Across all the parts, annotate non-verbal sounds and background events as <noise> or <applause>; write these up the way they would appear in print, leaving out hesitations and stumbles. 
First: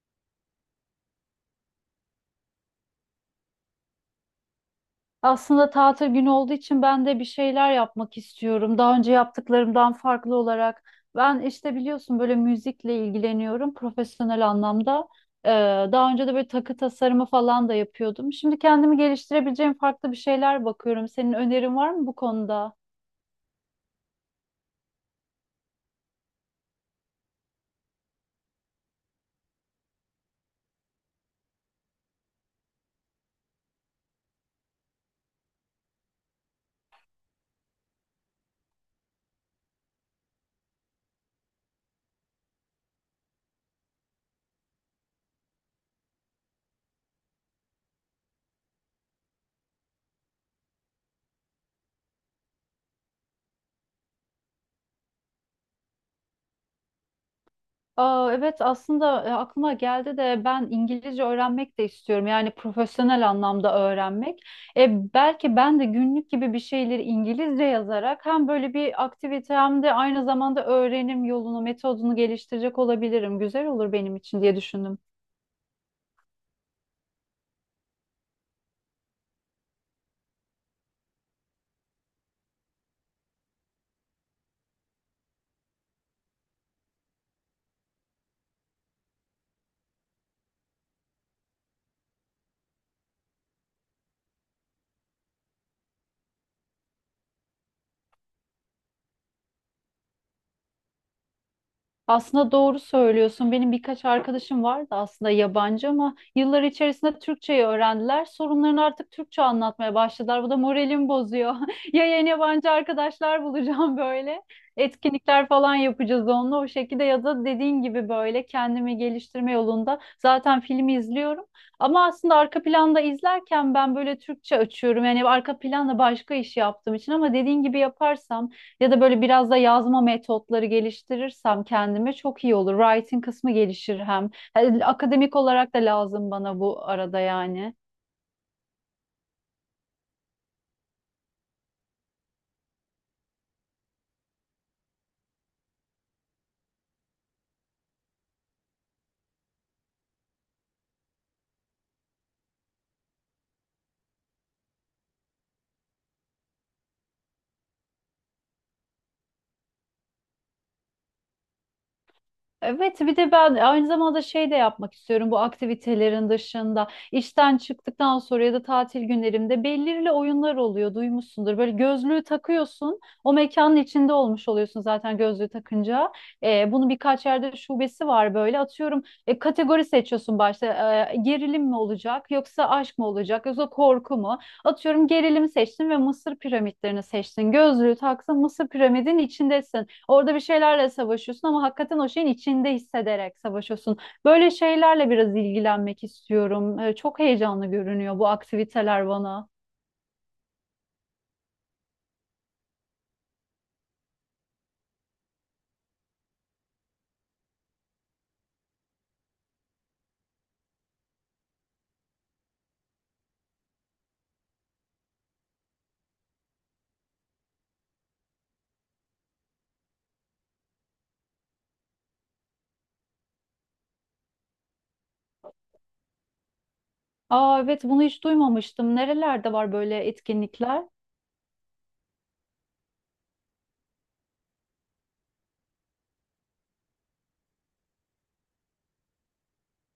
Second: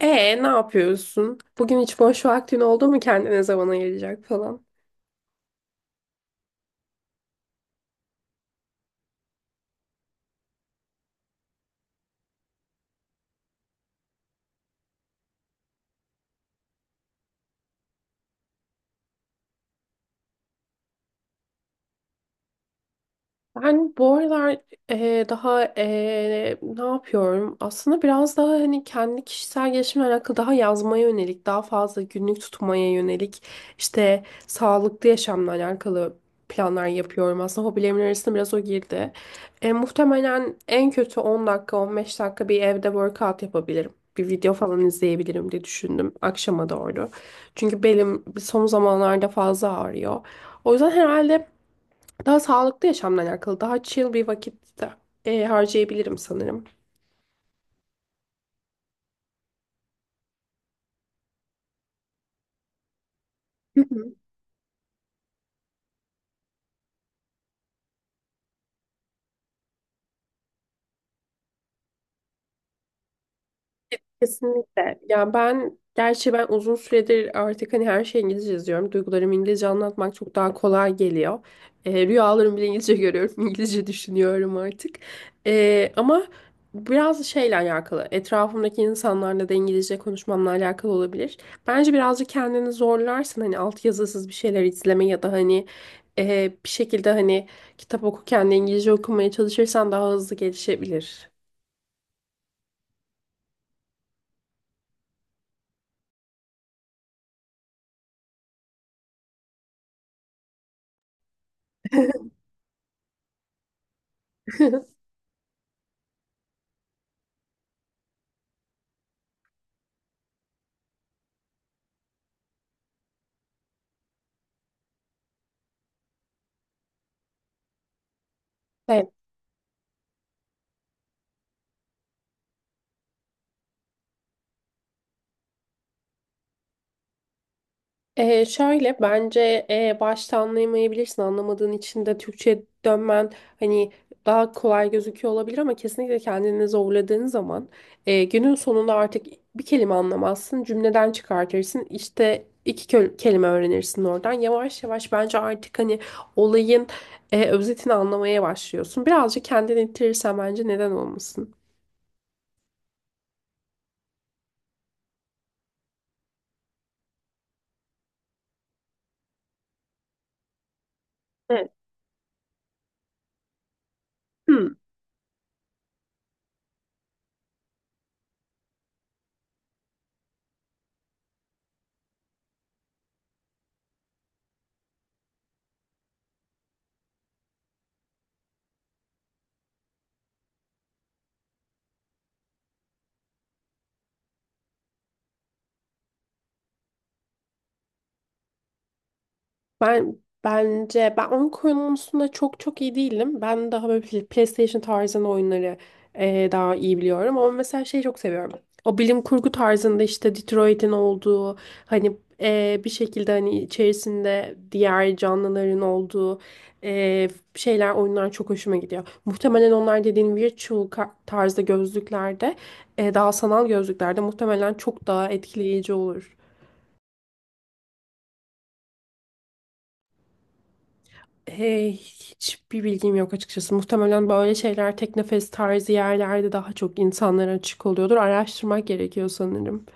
E ne yapıyorsun? Bugün hiç boş vaktin oldu mu kendine zaman ayıracak falan? Aslında tatil günü olduğu için ben de bir şeyler yapmak istiyorum. Daha önce yaptıklarımdan farklı olarak. Ben işte biliyorsun böyle müzikle ilgileniyorum profesyonel anlamda. Ee, daha önce de böyle takı tasarımı falan da yapıyordum. Şimdi kendimi geliştirebileceğim farklı bir şeyler bakıyorum. Senin önerin var mı bu konuda? Ben bu aralar daha ne yapıyorum? Aslında biraz daha hani kendi kişisel gelişimle alakalı daha yazmaya yönelik, daha fazla günlük tutmaya yönelik, işte sağlıklı yaşamla alakalı planlar yapıyorum. Aslında hobilerimin arasında biraz o girdi. Muhtemelen en kötü 10 dakika, 15 dakika bir evde workout yapabilirim. Bir video falan izleyebilirim diye düşündüm akşama doğru. Çünkü belim son zamanlarda fazla ağrıyor. O yüzden herhalde daha sağlıklı yaşamla alakalı, daha chill bir vakit de, harcayabilirim sanırım. Aa, evet aslında aklıma geldi de ben İngilizce öğrenmek de istiyorum. Yani profesyonel anlamda Hı hı. öğrenmek. Belki ben de günlük gibi bir şeyleri İngilizce yazarak hem böyle bir aktivite hem de aynı zamanda öğrenim yolunu, metodunu geliştirecek olabilirim. Güzel olur benim için diye Kesinlikle. düşündüm. Ya ben gerçi uzun süredir artık hani her şeyi İngilizce yazıyorum. Duygularımı İngilizce anlatmak çok daha kolay geliyor. Rüyalarımı bile İngilizce görüyorum. <laughs> İngilizce düşünüyorum artık. Ama biraz şeyle alakalı. Etrafımdaki insanlarla da İngilizce konuşmamla alakalı olabilir. Bence birazcık kendini zorlarsın. Hani altyazısız bir şeyler izleme ya da hani bir şekilde hani kitap okurken de İngilizce okumaya çalışırsan daha hızlı gelişebilir. Aslında doğru söylüyorsun. Benim birkaç arkadaşım vardı aslında yabancı ama yıllar içerisinde Türkçeyi öğrendiler. Sorunlarını artık Türkçe anlatmaya başladılar. Bu da moralimi bozuyor. <laughs> Ya yeni yabancı arkadaşlar bulacağım böyle. Etkinlikler falan yapacağız onunla o şekilde ya da dediğin gibi böyle kendimi geliştirme yolunda zaten filmi izliyorum. Ama aslında arka planda izlerken ben böyle Türkçe açıyorum. Yani arka planda başka iş yaptığım için ama dediğin gibi yaparsam ya da <laughs> <laughs> böyle biraz da yazma metotları geliştirirsem kendime çok iyi olur. Writing kısmı gelişir hem. Yani akademik olarak da lazım bana bu arada yani. Şöyle bence başta anlayamayabilirsin. Anlamadığın için de Türkçe'ye dönmen hani daha kolay gözüküyor olabilir ama kesinlikle kendini zorladığın zaman günün sonunda artık bir kelime anlamazsın. Cümleden çıkartırsın. İşte kelime öğrenirsin oradan. Yavaş yavaş bence artık hani olayın özetini anlamaya başlıyorsun. Birazcık kendini ittirirsen bence neden olmasın. Evet, bir de ben aynı zamanda şey de yapmak istiyorum bu aktivitelerin dışında. İşten çıktıktan sonra ya da tatil günlerimde belirli oyunlar oluyor, duymuşsundur. Evet. Böyle gözlüğü takıyorsun, o mekanın içinde olmuş oluyorsun zaten gözlüğü takınca. Bunun birkaç yerde şubesi var böyle. Atıyorum kategori seçiyorsun başta. Gerilim mi olacak, yoksa aşk mı olacak, yoksa korku mu? Atıyorum gerilimi seçtin ve Mısır piramitlerini seçtin. Gözlüğü taksın, Mısır piramidin içindesin. Orada bir şeylerle savaşıyorsun ama hakikaten o şeyin içinde hissederek savaşıyorsun. Böyle şeylerle biraz ilgilenmek istiyorum. Çok heyecanlı görünüyor bu aktiviteler bana. Ben bence ben oyun konusunda çok iyi değilim. Ben daha böyle PlayStation tarzında oyunları daha iyi biliyorum. Ama mesela şeyi çok seviyorum. O bilim kurgu tarzında işte Detroit'in olduğu hani bir şekilde hani içerisinde diğer canlıların olduğu eee, şeyler oyunlar çok hoşuma gidiyor. Muhtemelen onlar dediğin tarzda gözlüklerde daha sanal gözlüklerde muhtemelen çok daha etkileyici olur. Aa evet bunu hiç duymamıştım. Nerelerde var böyle etkinlikler? Hey, hiçbir bilgim yok açıkçası. Muhtemelen böyle şeyler teknofest tarzı yerlerde daha çok insanlara açık oluyordur. Araştırmak gerekiyor sanırım.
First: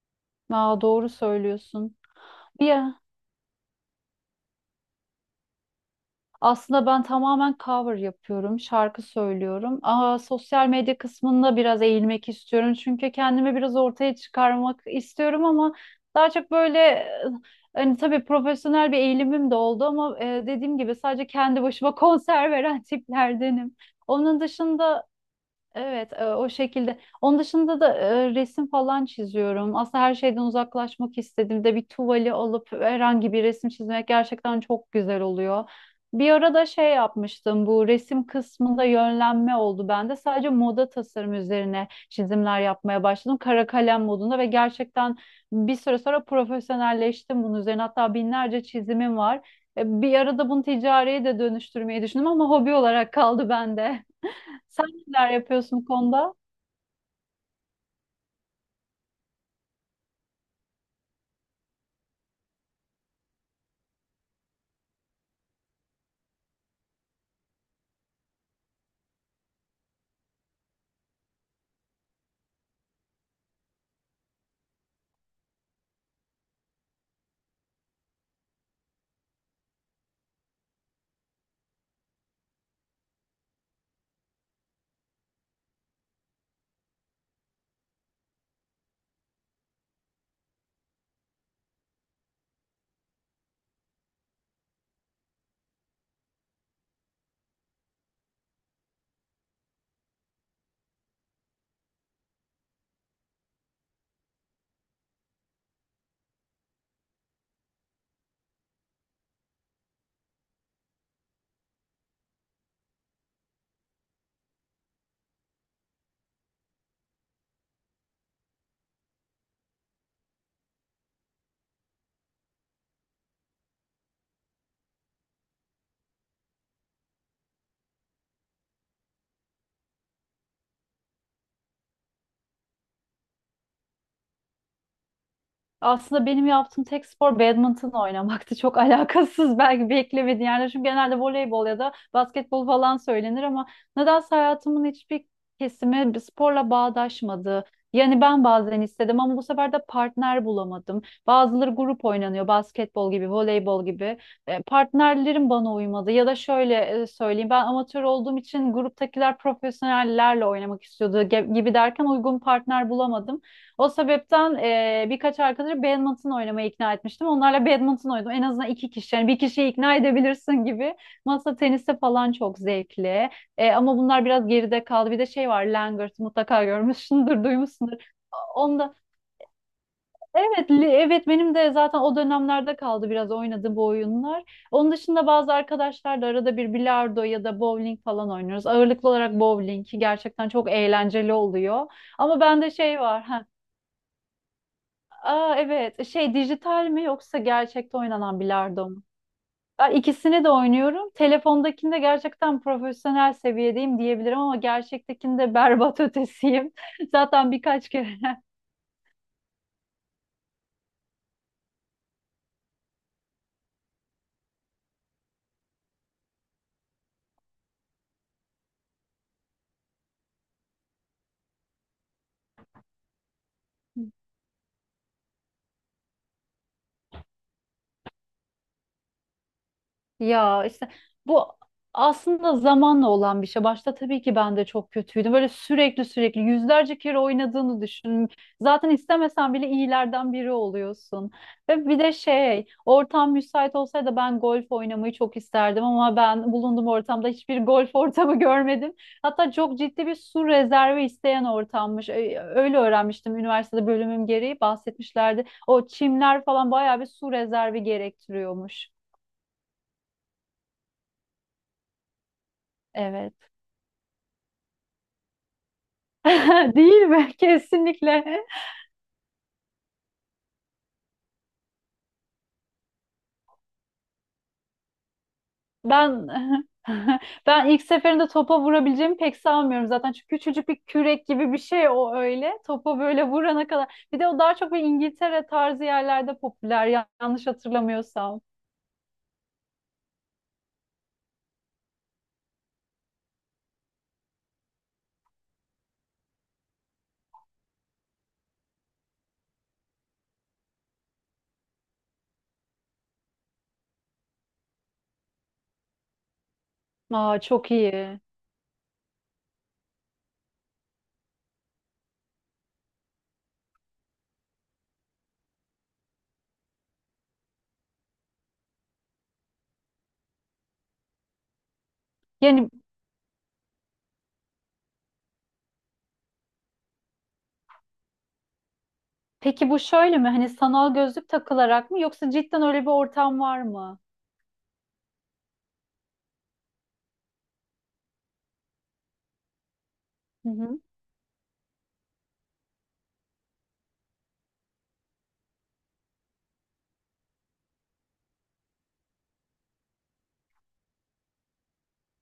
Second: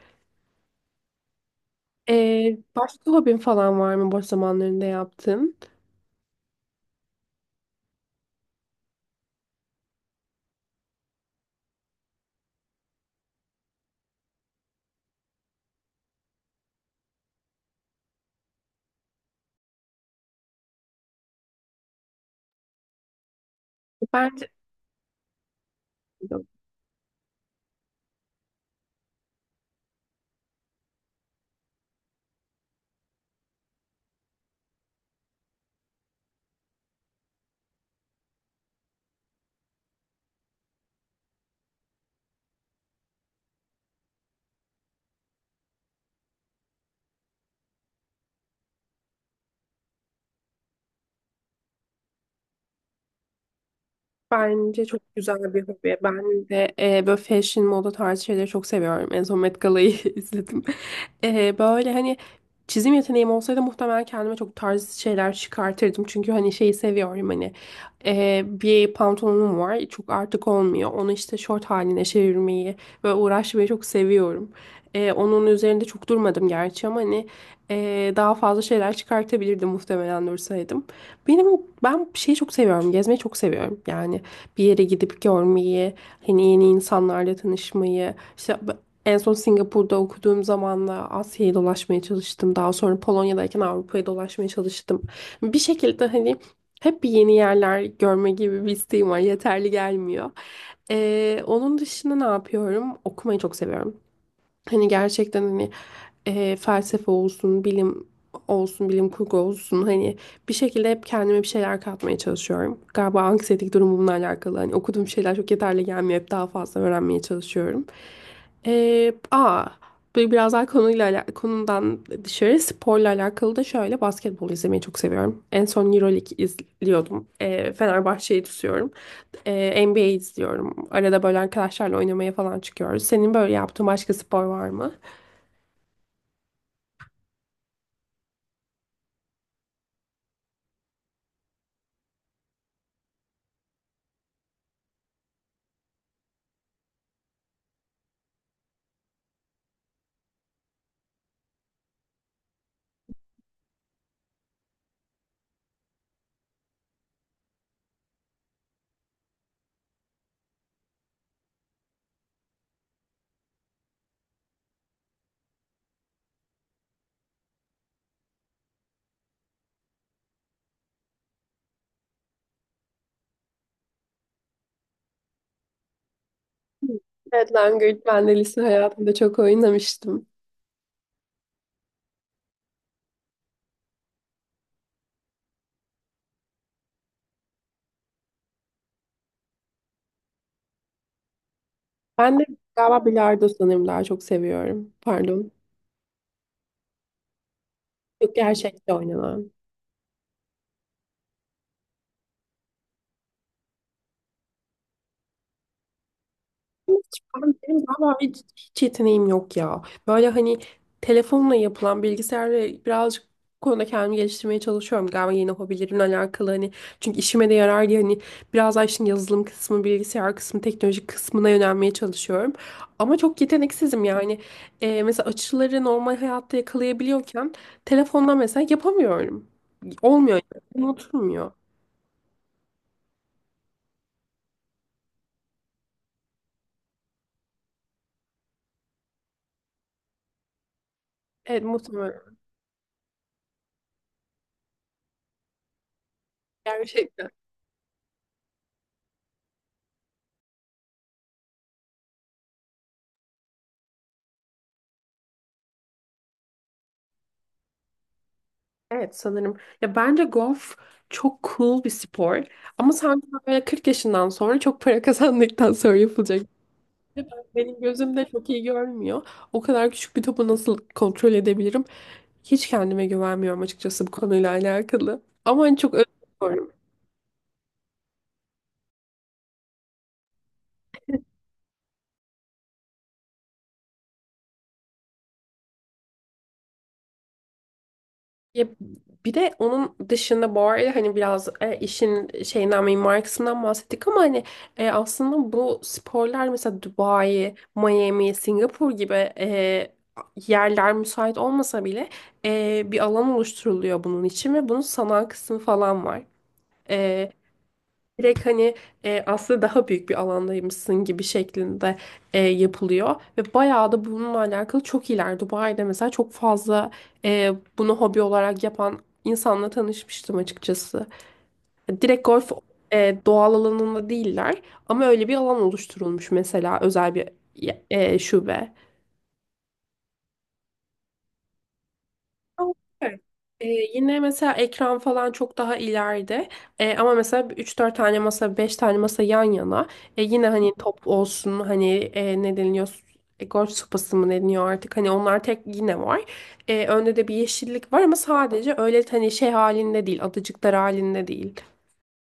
Aa doğru söylüyorsun. Bir Başka hobin falan var mı boş zamanlarında yaptığın? Aslında ben tamamen cover yapıyorum, şarkı söylüyorum. Aa, sosyal medya kısmında biraz eğilmek istiyorum. Çünkü kendimi biraz ortaya çıkarmak istiyorum ama daha çok böyle hani tabii profesyonel bir eğilimim de oldu ama dediğim gibi sadece kendi başıma <laughs> konser veren tiplerdenim. Onun Bence dışında Evet, o şekilde. Onun dışında da resim falan çiziyorum. Aslında her şeyden uzaklaşmak istediğimde bir tuvali alıp herhangi bir resim çizmek gerçekten çok güzel oluyor. Bir ara da şey yapmıştım, bu resim kısmında yönlenme oldu bende. Sadece moda tasarım üzerine çizimler yapmaya başladım. Kara kalem modunda ve gerçekten bir süre sonra profesyonelleştim bunun üzerine. Hatta binlerce çizimim var. Bir arada bunu ticariye de dönüştürmeyi düşündüm ama hobi olarak kaldı bende. Bence Sen çok neler güzel bir yapıyorsun bu hobi. konuda? Ben de böyle fashion, moda tarzı şeyleri çok seviyorum. En son Met Gala'yı <laughs> izledim. Böyle hani çizim yeteneğim olsaydı muhtemelen kendime çok tarz şeyler çıkartırdım. Çünkü hani şeyi seviyorum hani bir pantolonum var. Çok artık olmuyor. Onu işte şort haline çevirmeyi ve uğraşmayı çok seviyorum. Onun üzerinde çok durmadım gerçi ama hani daha fazla şeyler çıkartabilirdim muhtemelen dursaydım. Benim Ben şeyi çok seviyorum. Gezmeyi çok seviyorum. Yani bir yere gidip görmeyi, hani yeni insanlarla tanışmayı. İşte en son Singapur'da okuduğum zaman da Asya'yı dolaşmaya çalıştım. Daha sonra Polonya'dayken Avrupa'yı dolaşmaya çalıştım. Bir şekilde hani hep bir yeni yerler görme gibi bir isteğim var. Yeterli gelmiyor. Onun dışında ne yapıyorum? Okumayı çok seviyorum. Hani gerçekten hani felsefe olsun, bilim olsun, bilim kurgu olsun hani bir şekilde hep kendime bir şeyler katmaya çalışıyorum. Galiba anksiyetik durumumla alakalı hani okuduğum şeyler çok yeterli gelmiyor. Hep daha fazla öğrenmeye çalışıyorum. E, aa, Böyle biraz daha konudan dışarı sporla alakalı da şöyle basketbol izlemeyi çok seviyorum. En son Euroleague izliyordum. Fenerbahçe'yi tutuyorum. NBA izliyorum. Arada böyle arkadaşlarla oynamaya falan çıkıyoruz. Senin böyle yaptığın başka spor var mı? Aslında benim yaptığım tek spor badminton oynamaktı. Çok <laughs> alakasız belki beklemediğin yerler. Çünkü genelde voleybol ya da basketbol falan söylenir ama nedense hayatımın hiçbir kesimi bir sporla bağdaşmadı. Yani ben bazen istedim ama bu sefer de partner bulamadım. Bazıları grup oynanıyor, basketbol gibi, voleybol gibi. Partnerlerim bana uymadı. Ya da şöyle söyleyeyim, ben amatör olduğum için gruptakiler profesyonellerle oynamak istiyordu gibi derken uygun partner bulamadım. O sebepten birkaç arkadaşı badminton oynamaya ikna etmiştim. Onlarla badminton oynadım. En azından iki kişi. Yani bir kişiyi ikna edebilirsin gibi. Masa tenisi falan çok zevkli. Ama bunlar biraz geride kaldı. Bir de şey var, Langırt mutlaka görmüşsündür, Evet, duymuşsundur. langırt ben de lise Onda hayatımda çok oynamıştım. evet, evet benim de zaten o dönemlerde kaldı biraz oynadığım bu oyunlar. Onun dışında bazı arkadaşlarla arada bir bilardo ya da bowling falan oynuyoruz. Ağırlıklı olarak bowling gerçekten çok eğlenceli oluyor. Ben Ama de bende şey galiba var. <laughs> bilardo sanırım daha çok seviyorum. Pardon. Aa evet. Şey dijital mi yoksa gerçekte Çok oynanan bilardo gerçekçi mu? oynanan. Ben ikisini de oynuyorum. Telefondakinde gerçekten profesyonel seviyedeyim diyebilirim ama gerçektekinde berbat ötesiyim. <laughs> Hiç- Zaten Benim birkaç kere vallahi hiç yeteneğim yok ya. Böyle hani telefonla yapılan bilgisayarla birazcık bu konuda kendimi geliştirmeye çalışıyorum. Galiba yeni hobilerimle alakalı hani çünkü işime de yarar diye hani biraz daha işin yazılım kısmı, bilgisayar kısmı, teknoloji kısmına yönelmeye çalışıyorum. Ama çok yeteneksizim <laughs> yani. Mesela açıları normal hayatta yakalayabiliyorken telefonla mesela yapamıyorum. Olmuyor Ya yani. işte bu Unutulmuyor. aslında zamanla olan bir şey. Başta tabii ki ben de çok kötüydüm. Böyle sürekli yüzlerce kere oynadığını düşün. Zaten istemesen bile iyilerden biri oluyorsun. Evet Ve bir de muhtemelen. şey, ortam müsait olsaydı ben golf oynamayı çok isterdim ama ben bulunduğum ortamda Gerçekten. hiçbir golf ortamı <laughs> görmedim. Hatta çok ciddi bir su rezervi isteyen ortammış. Öyle öğrenmiştim üniversitede bölümüm gereği bahsetmişlerdi. O çimler falan bayağı bir su rezervi gerektiriyormuş. Evet sanırım. Ya bence golf çok cool bir spor. Ama sanki Evet. böyle 40 yaşından sonra çok para <laughs> kazandıktan sonra yapılacak. <laughs> Değil mi? <laughs> Benim gözümde Kesinlikle. çok iyi görmüyor. O kadar küçük bir topu nasıl kontrol edebilirim? Hiç kendime güvenmiyorum açıkçası bu konuyla alakalı. Ama hani çok Ben özgür. <laughs> Ben ilk seferinde topa vurabileceğimi pek sanmıyorum zaten. Çünkü küçücük bir kürek gibi bir şey o öyle. Topa böyle vurana kadar. Bir de o daha çok bir İngiltere tarzı yerlerde popüler yanlış hatırlamıyorsam. Ya bir de onun dışında bu arada hani biraz işin şeyinden mimari kısmından bahsettik ama hani aslında bu sporlar mesela Dubai, Miami, Singapur gibi yerler müsait olmasa bile bir alan oluşturuluyor bunun için ve bunun sanal kısmı falan var. E, Aa çok iyi. Direkt hani aslında daha büyük bir alandaymışsın gibi şeklinde yapılıyor. Ve bayağı da bununla alakalı çok iyiler. Dubai'de mesela çok fazla e, bunu hobi olarak yapan insanla tanışmıştım açıkçası. Direkt golf Yani doğal alanında değiller ama öyle bir alan oluşturulmuş mesela özel bir şube. peki bu şöyle mi? Hani sanal gözlük takılarak mı yoksa cidden Ama öyle bir süper. ortam var mı? Yine mesela ekran falan çok daha ileride. Ama mesela üç dört tane masa, 5 tane masa yan yana. Yine hani top olsun hani ne deniliyor? Golf sopası mı deniyor artık? Hani onlar tek yine var. Önde de bir yeşillik var ama sadece öyle hani şey halinde değil, adacıklar halinde değil.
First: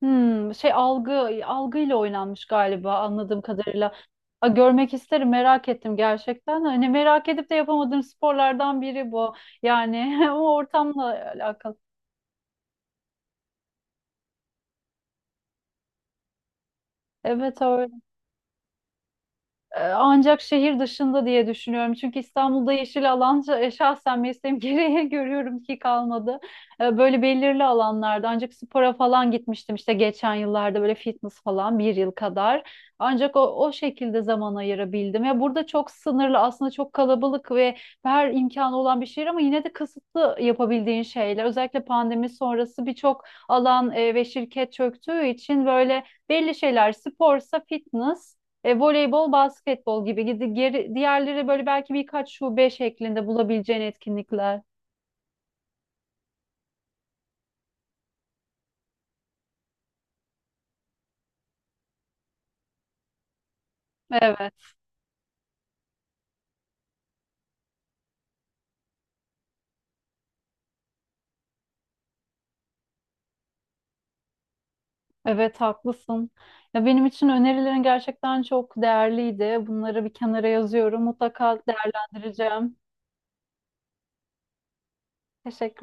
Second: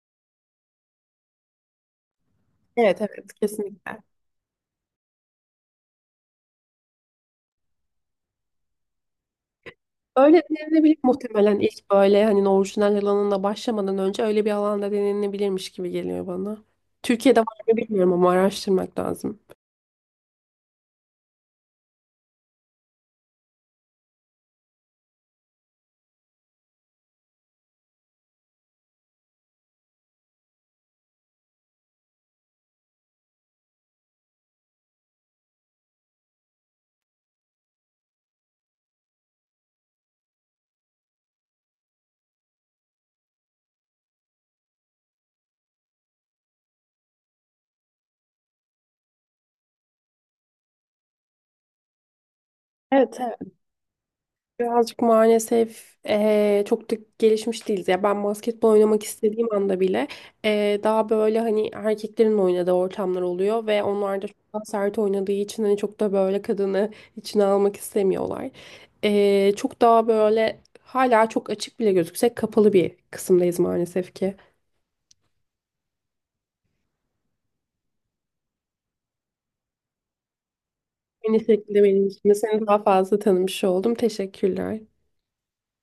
Hmm, şey algıyla oynanmış galiba Evet evet. anladığım kadarıyla. Kesinlikle. A, görmek isterim merak ettim gerçekten. Hani merak edip de yapamadığım sporlardan biri bu. Yani <laughs> Öyle o denenebilir ortamla muhtemelen alakalı. ilk böyle hani orijinal alanında başlamadan önce öyle bir alanda denenebilirmiş gibi geliyor bana. Türkiye'de var Evet mı öyle. bilmiyorum ama araştırmak lazım. Ancak şehir dışında diye düşünüyorum. Çünkü İstanbul'da yeşil alan şahsen mesleğim <laughs> gereği görüyorum ki kalmadı. Böyle belirli alanlarda ancak spora falan gitmiştim işte geçen yıllarda böyle fitness falan bir yıl kadar. Ancak o, O şekilde zaman ayırabildim. Ya burada çok sınırlı aslında çok kalabalık ve her imkanı olan bir şehir ama yine de kısıtlı yapabildiğin şeyler. Özellikle pandemi sonrası birçok alan ve şirket çöktüğü için böyle belli şeyler sporsa fitness voleybol, basketbol gibi gidi geri, diğerleri böyle belki birkaç şube Evet. şeklinde Evet. bulabileceğin etkinlikler. Birazcık maalesef çok da gelişmiş değiliz. Ya ben basketbol oynamak istediğim anda bile daha böyle hani erkeklerin oynadığı ortamlar oluyor ve onlar da çok daha Evet, sert oynadığı için hani çok da böyle kadını içine almak istemiyorlar. Çok daha böyle hala çok açık bile gözüksek kapalı bir kısımdayız maalesef ki. evet haklısın. Ya benim için önerilerin gerçekten çok değerliydi. Bunları bir kenara yazıyorum. Aynı Mutlaka şekilde benim için de seni değerlendireceğim. daha fazla tanımış oldum. Teşekkürler. Teşekkür